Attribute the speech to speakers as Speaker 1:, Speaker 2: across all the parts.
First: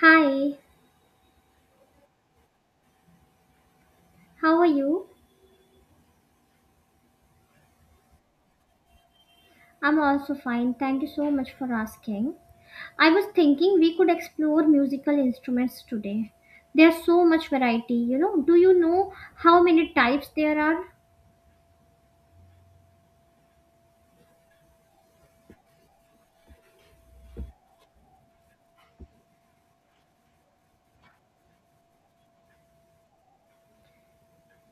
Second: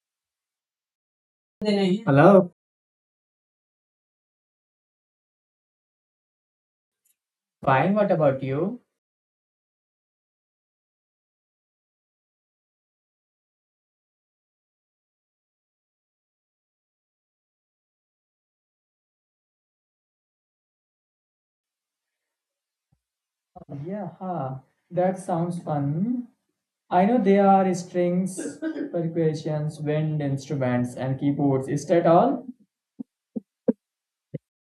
Speaker 1: Hi,
Speaker 2: Hello.
Speaker 1: how are you?
Speaker 2: Fine. What about you?
Speaker 1: I'm also fine. Thank you so much for asking. I was thinking we could explore musical instruments today. There's so much variety, you know. Do you know how many types there are?
Speaker 2: Yeah, huh, that sounds fun. I know there are strings, percussions, wind instruments, and keyboards. Is that all?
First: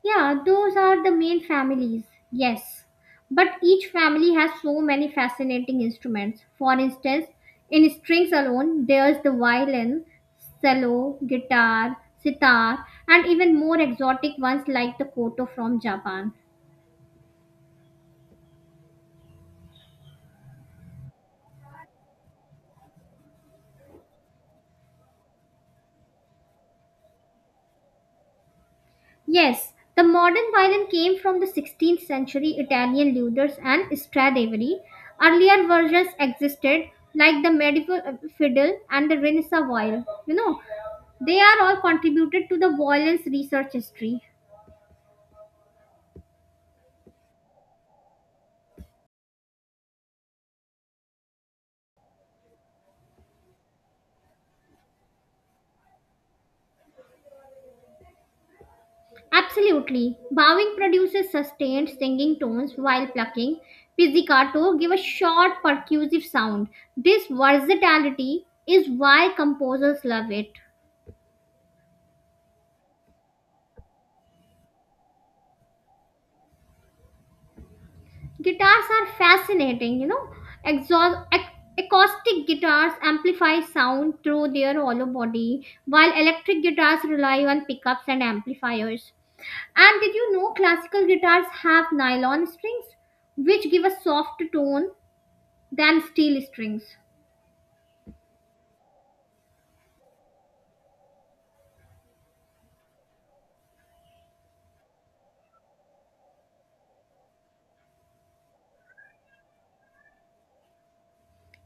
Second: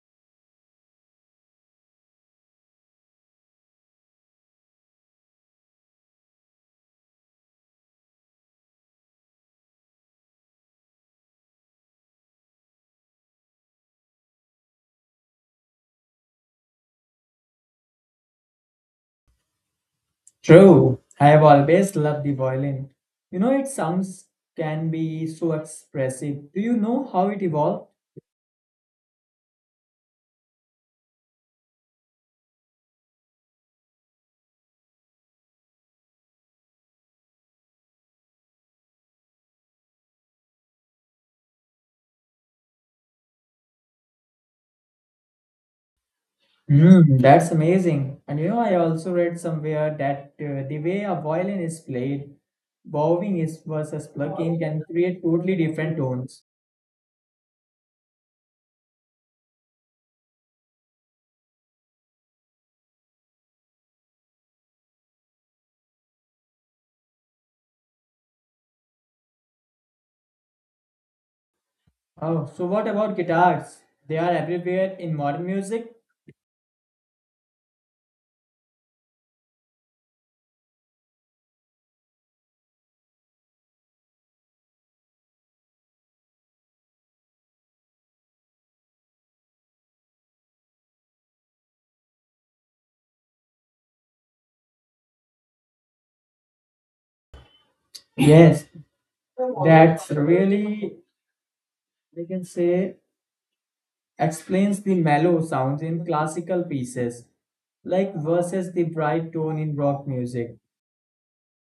Speaker 1: Yeah, those are the main families. Yes. But each family has so many fascinating instruments. For instance, in strings alone, there's the violin, cello, guitar, sitar, and even more exotic ones like the koto from Japan.
Speaker 2: True. I have always loved the violin. You know, its sounds can be so expressive. Do you know how it evolved?
Speaker 1: Yes, the modern violin came from the 16th century Italian luthiers and Stradivari. Earlier versions existed, like the medieval fiddle and the Renaissance violin. You know, they are all contributed to the violin's research history.
Speaker 2: Mm, that's amazing. And you know, I also read somewhere that the way a violin is played, bowing is versus plucking, can create totally different tones.
Speaker 1: Absolutely. Bowing produces sustained singing tones while plucking. Pizzicato give a short percussive sound. This versatility is why composers love it.
Speaker 2: Oh, so what about guitars? They are everywhere in modern music.
Speaker 1: Guitars are fascinating, you know. exhaust ac- Acoustic guitars amplify sound through their hollow body, while electric guitars rely on pickups and amplifiers. And did you know classical guitars have nylon strings, which give a soft tone than steel strings?
Speaker 2: Yes, that really, we can say, explains the mellow sounds in classical pieces, like versus the bright tone in rock music.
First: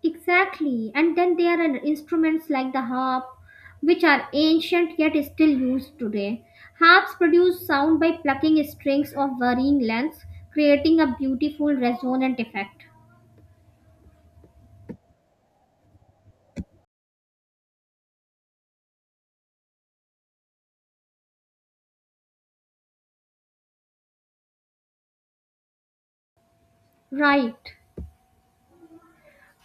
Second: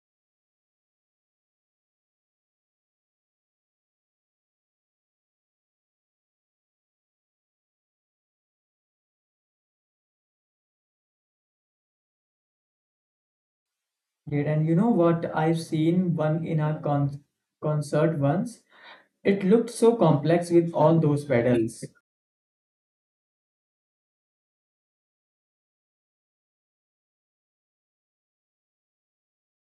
Speaker 1: Exactly. And then there are instruments like the harp, which are ancient yet still used today. Harps produce sound by plucking strings of varying lengths, creating a beautiful resonant effect.
Speaker 2: Yeah, and you know what? I've seen one in a concert once. It looked so complex with all those pedals.
Speaker 1: Right.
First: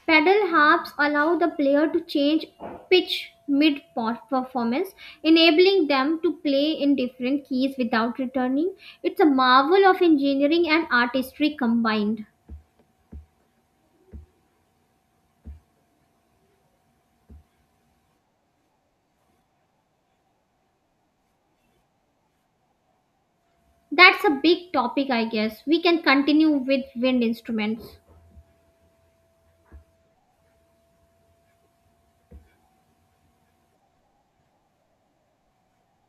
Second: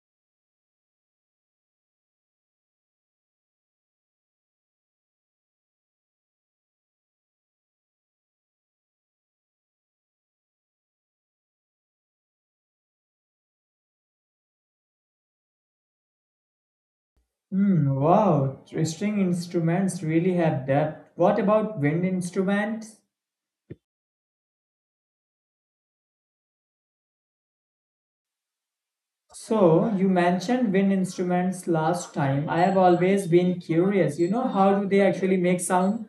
Speaker 1: Pedal harps allow the player to change pitch mid performance, enabling them to play in different keys without returning. It's a marvel of engineering and artistry combined.
Speaker 2: Hmm, wow, string instruments really have depth. What about wind instruments?
Speaker 1: That's a big topic, I guess. We can continue with wind instruments.
Speaker 2: So, you mentioned wind instruments last time. I have always been curious, you know, how do they actually make sound?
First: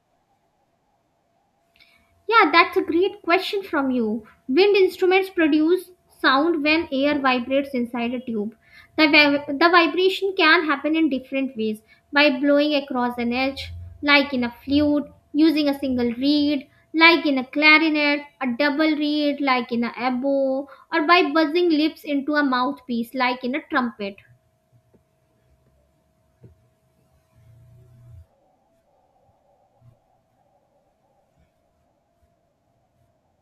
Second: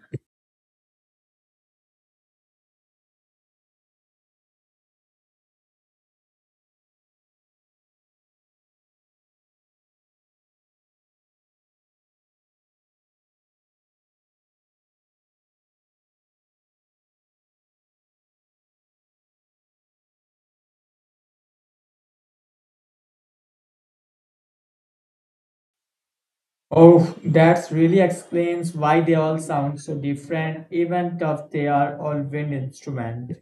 Speaker 1: Yeah, that's a great question from you. Wind instruments produce sound when air vibrates inside a tube. The vibration can happen in different ways: by blowing across an edge, like in a flute, using a single reed, like in a clarinet, a double reed, like in a oboe, or by buzzing lips into a mouthpiece, like in a trumpet.
Speaker 2: Oh, that really explains why they all sound so different, even if they are all wind instruments.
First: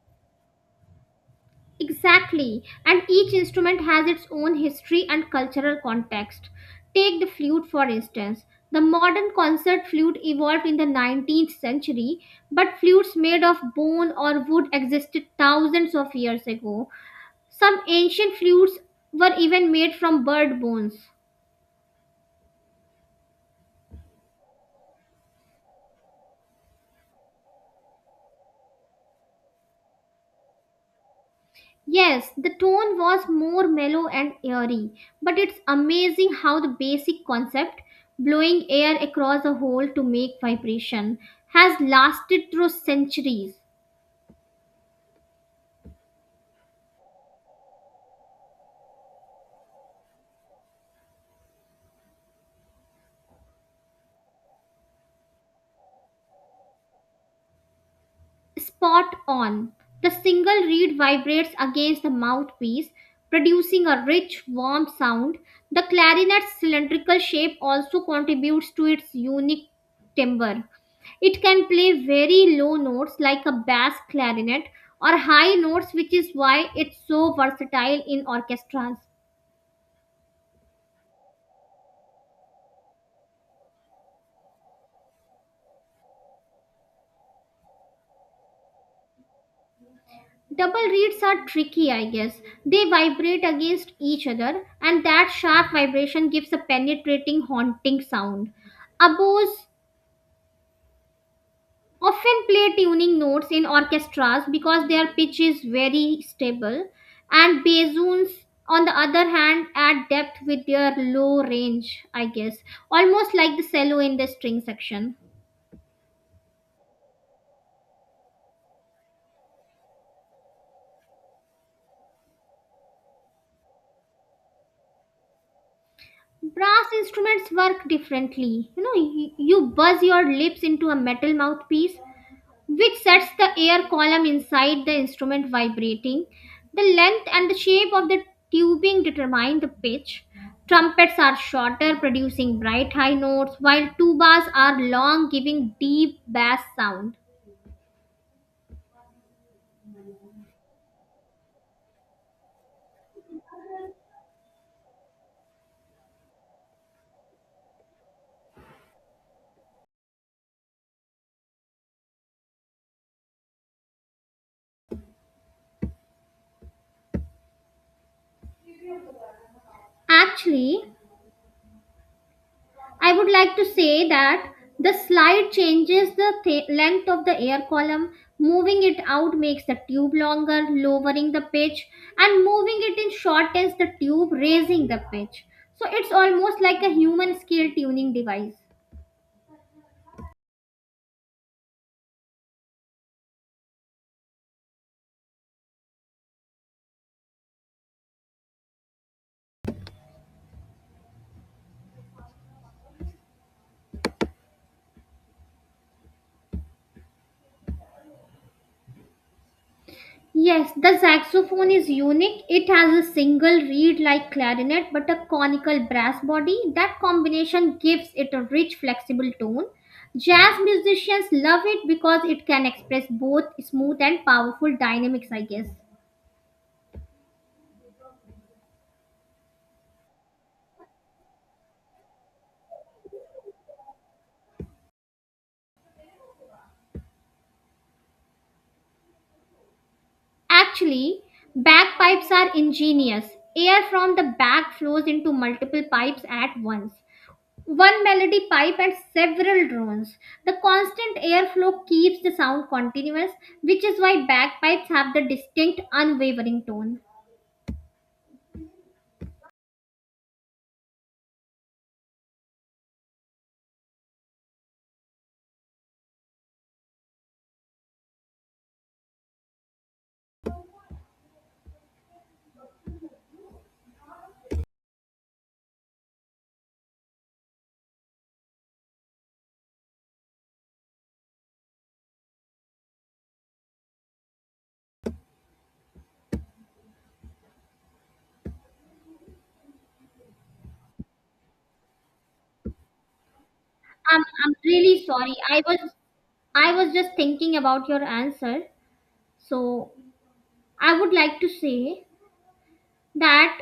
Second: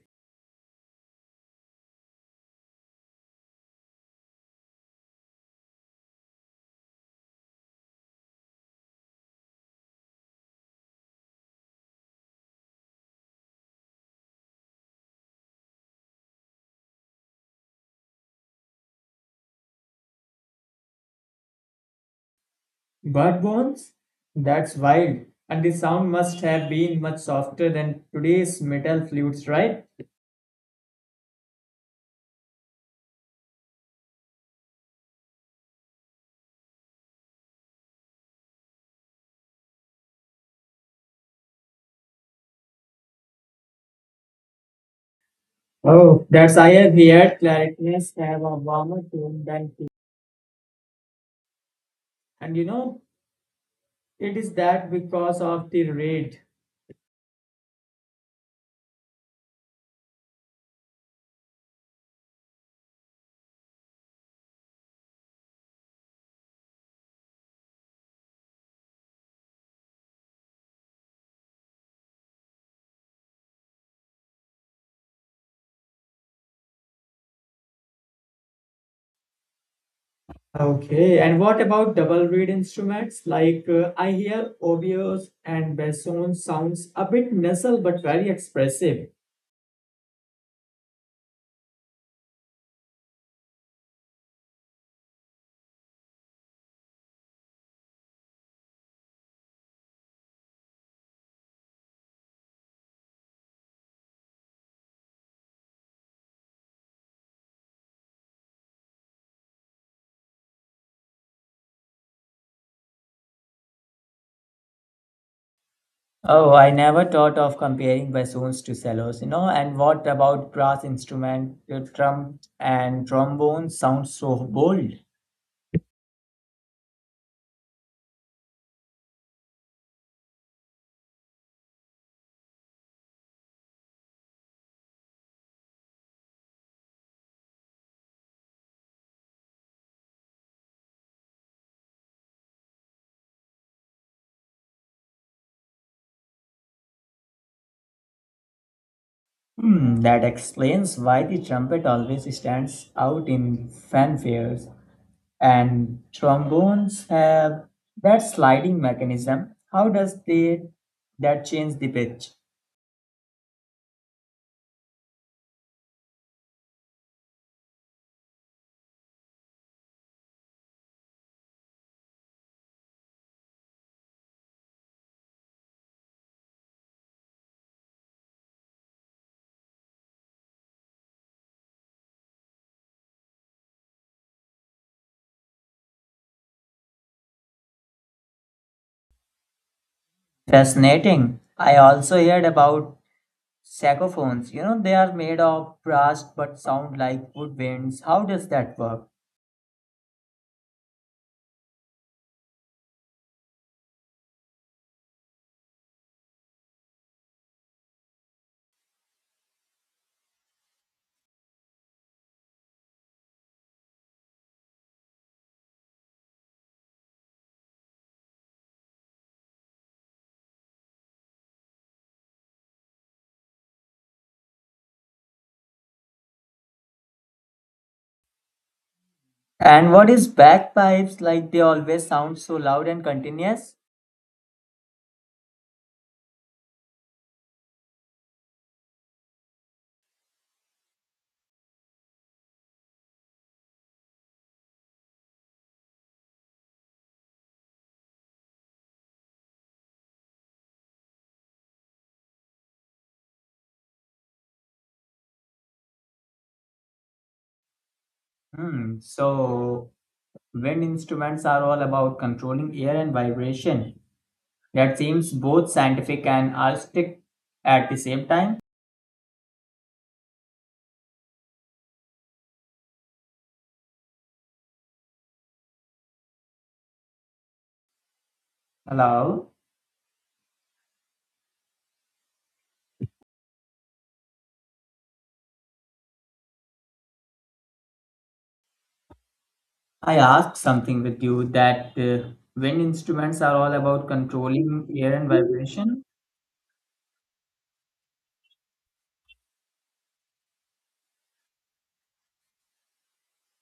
Speaker 1: Exactly, and each instrument has its own history and cultural context. Take the flute, for instance. The modern concert flute evolved in the 19th century, but flutes made of bone or wood existed thousands of years ago. Some ancient flutes were even made from bird bones.
Speaker 2: Bird bones? That's wild. And the sound must have been much softer than today's metal flutes, right?
Speaker 1: Yes, the tone was more mellow and airy, but it's amazing how the basic concept, blowing air across a hole to make vibration, has lasted through centuries.
Speaker 2: Oh, that's, I have heard clarinets have a warmer tone than, and you know, it is that because of the rate.
Speaker 1: Spot on. The single reed vibrates against the mouthpiece, producing a rich, warm sound. The clarinet's cylindrical shape also contributes to its unique timbre. It can play very low notes like a bass clarinet or high notes, which is why it's so versatile in orchestras.
Speaker 2: Okay, and what about double reed instruments? Like I hear oboes and bassoon sounds a bit nasal but very expressive.
Speaker 1: Double reeds are tricky, I guess. They vibrate against each other, and that sharp vibration gives a penetrating, haunting sound. Oboes often play tuning notes in orchestras because their pitch is very stable, and bassoons, on the other hand, add depth with their low range, I guess, almost like the cello in the string section.
Speaker 2: Oh, I never thought of comparing bassoons to cellos, you know. And what about brass instrument, trum and trombone sounds so bold?
Speaker 1: Brass instruments work differently, you know. You buzz your lips into a metal mouthpiece, which sets the air column inside the instrument vibrating. The length and the shape of the tubing determine the pitch. Trumpets are shorter, producing bright high notes, while tubas are long, giving deep bass sound.
Speaker 2: Hmm, that explains why the trumpet always stands out in fanfares, and trombones have that sliding mechanism. How does they that change the pitch?
Speaker 1: Actually, I would like to say that the slide changes the length of the air column. Moving it out makes the tube longer, lowering the pitch, and moving it in shortens the tube, raising the pitch. So it's almost like a human scale tuning device.
Speaker 2: Fascinating. I also heard about saxophones. You know, they are made of brass but sound like wood winds. How does that work?
Speaker 1: Yes, the saxophone is unique. It has a single reed like clarinet but a conical brass body. That combination gives it a rich, flexible tone. Jazz musicians love it because it can express both smooth and powerful dynamics, I guess.
Speaker 2: And what is bagpipes like? They always sound so loud and continuous.
Speaker 1: Actually, bagpipes are ingenious. Air from the bag flows into multiple pipes at once: one melody pipe and several drones. The constant airflow keeps the sound continuous, which is why bagpipes have the distinct, unwavering tone.
Speaker 2: Hmm. So wind instruments are all about controlling air and vibration. That seems both scientific and artistic at the same time. Hello, I asked something with you that wind instruments are all about
Speaker 1: I'm
Speaker 2: controlling
Speaker 1: really
Speaker 2: air and
Speaker 1: sorry.
Speaker 2: vibration.
Speaker 1: I was just thinking about your answer. So I would like to say that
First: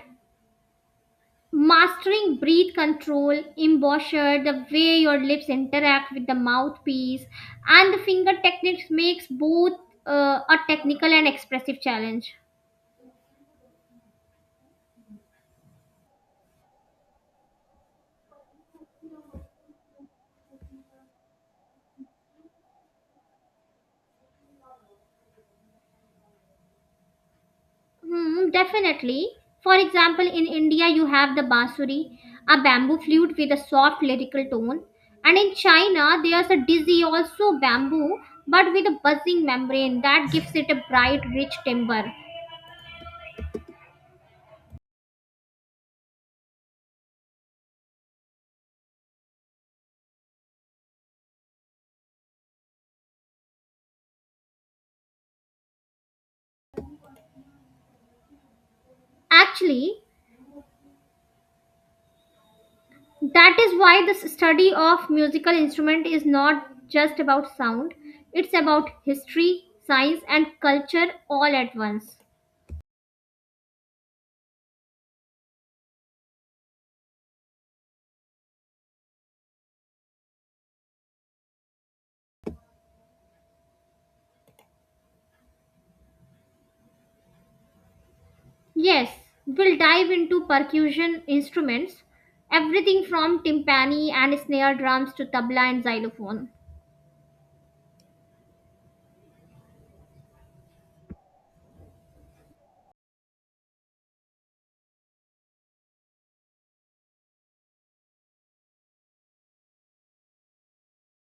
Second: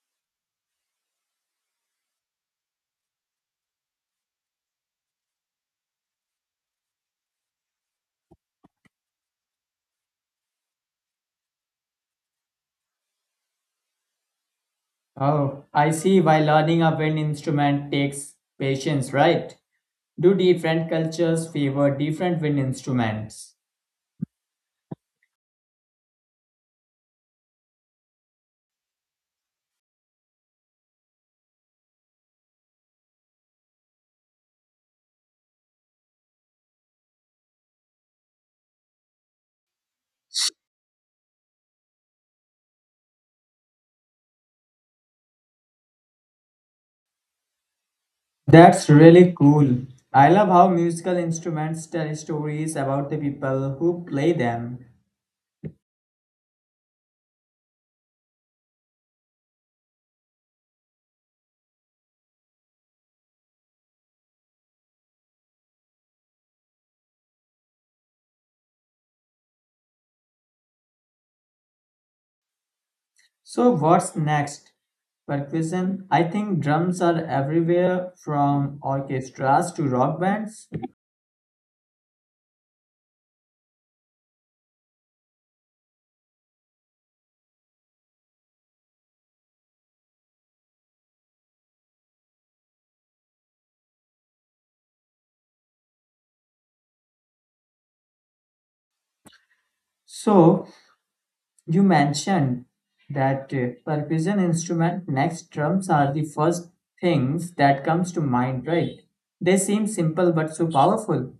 Speaker 1: mastering breath control, embouchure, the way your lips interact with the mouthpiece, and the finger techniques makes both a technical and expressive challenge.
Speaker 2: Oh, I see why learning a wind instrument takes patience, right? Do different cultures favor different wind instruments?
Speaker 1: Hmm, definitely. For example, in India, you have the bansuri, a bamboo flute with a soft lyrical tone. And in China, there's a dizzy, also bamboo, but with a buzzing membrane that gives it a bright, rich timbre.
Speaker 2: That's really cool. I love how musical instruments tell stories about the people who play them.
Speaker 1: Actually, that is why the study of musical instrument is not just about sound, it's about history, science, and culture all at once.
Speaker 2: So what's next? Percussion. I think drums are everywhere from orchestras to rock bands.
Speaker 1: Yes, we'll dive into percussion instruments, everything from timpani and snare drums to tabla and xylophone.
Speaker 2: So you mentioned that percussion instrument next, drums are the first things that comes to mind, right? They seem simple but so powerful.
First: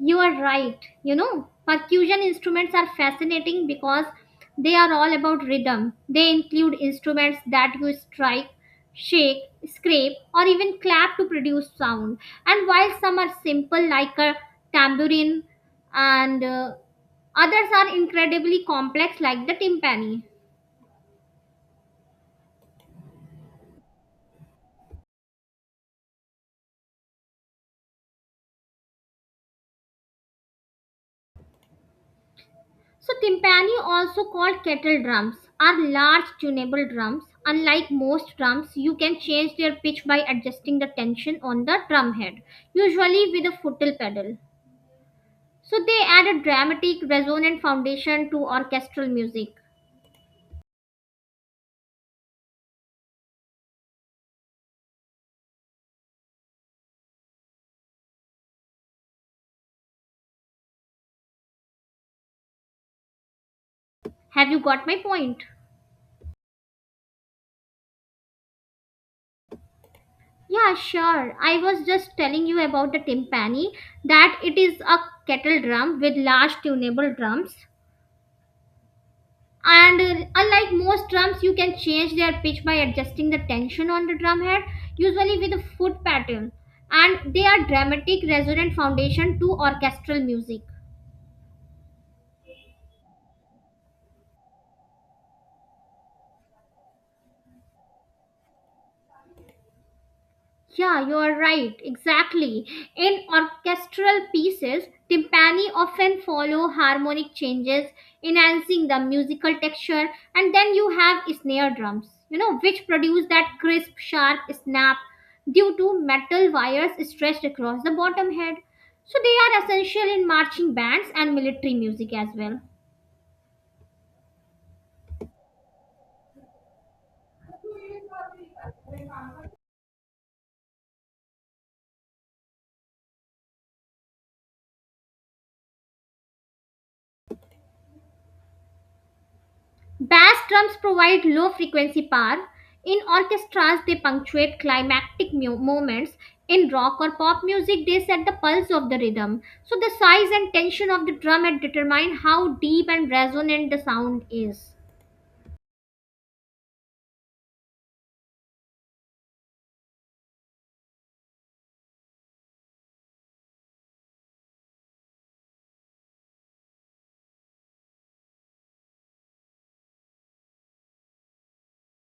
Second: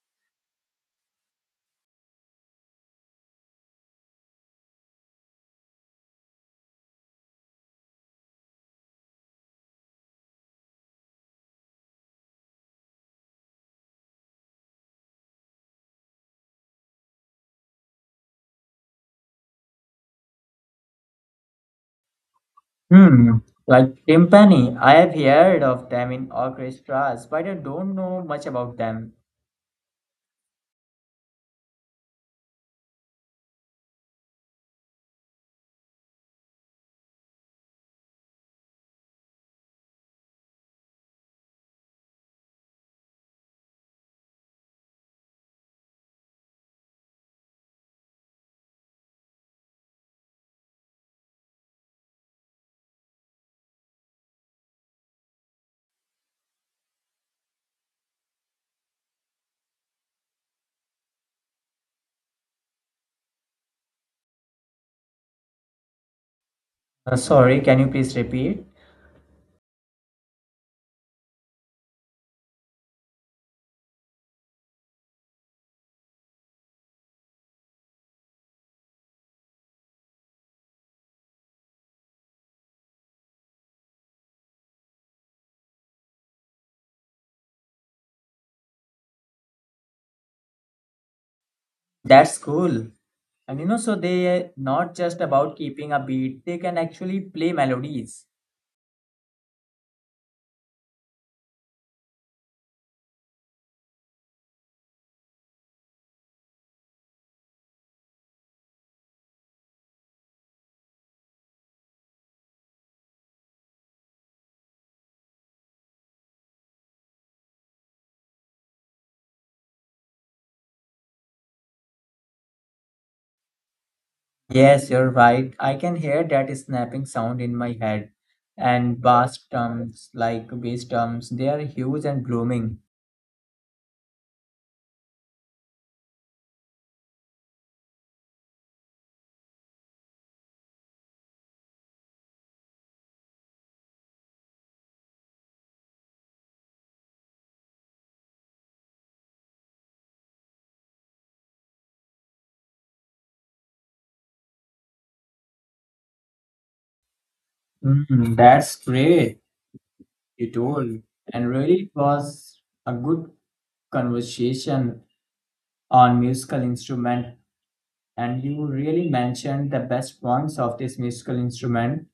Speaker 1: You are right. You know, percussion instruments are fascinating because they are all about rhythm. They include instruments that you strike, shake, scrape, or even clap to produce sound. And while some are simple, like a tambourine, and others are incredibly complex, like the timpani.
Speaker 2: Hmm, like timpani. I have heard of them in orchestras, but I don't know much about them.
Speaker 1: So timpani, also called kettle drums, are large tunable drums. Unlike most drums, you can change their pitch by adjusting the tension on the drumhead, usually with a foot pedal. So they add a dramatic, resonant foundation to orchestral music. Have you got my point?
Speaker 2: Sorry, can you please repeat?
Speaker 1: Yeah, sure. I was just telling you about the timpani, that it is a kettle drum with large tunable drums, and unlike most drums, you can change their pitch by adjusting the tension on the drum head, usually with a foot pattern, and they are dramatic resonant foundation to orchestral music.
Speaker 2: That's cool. And you know, so they not just about keeping a beat, they can actually play melodies.
Speaker 1: Yeah, you are right, exactly. In orchestral pieces, timpani often follow harmonic changes, enhancing the musical texture, and then you have snare drums, you know, which produce that crisp, sharp snap due to metal wires stretched across the bottom head. So they are essential in marching bands and military music as well.
Speaker 2: Yes, you're right. I can hear that snapping sound in my head. And bass drums, like bass drums, they are huge and blooming.
Speaker 1: Bass drums provide low frequency power. In orchestras, they punctuate climactic moments. In rock or pop music, they set the pulse of the rhythm. So, the size and tension of the drum determine how deep and resonant the sound is.
Speaker 2: Mm, that's great, you told. And really, it was a good conversation on musical instrument. And you really mentioned the best points of this musical instrument.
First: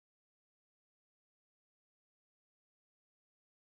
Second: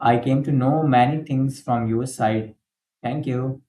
Speaker 2: I came to know many things from your side. Thank you.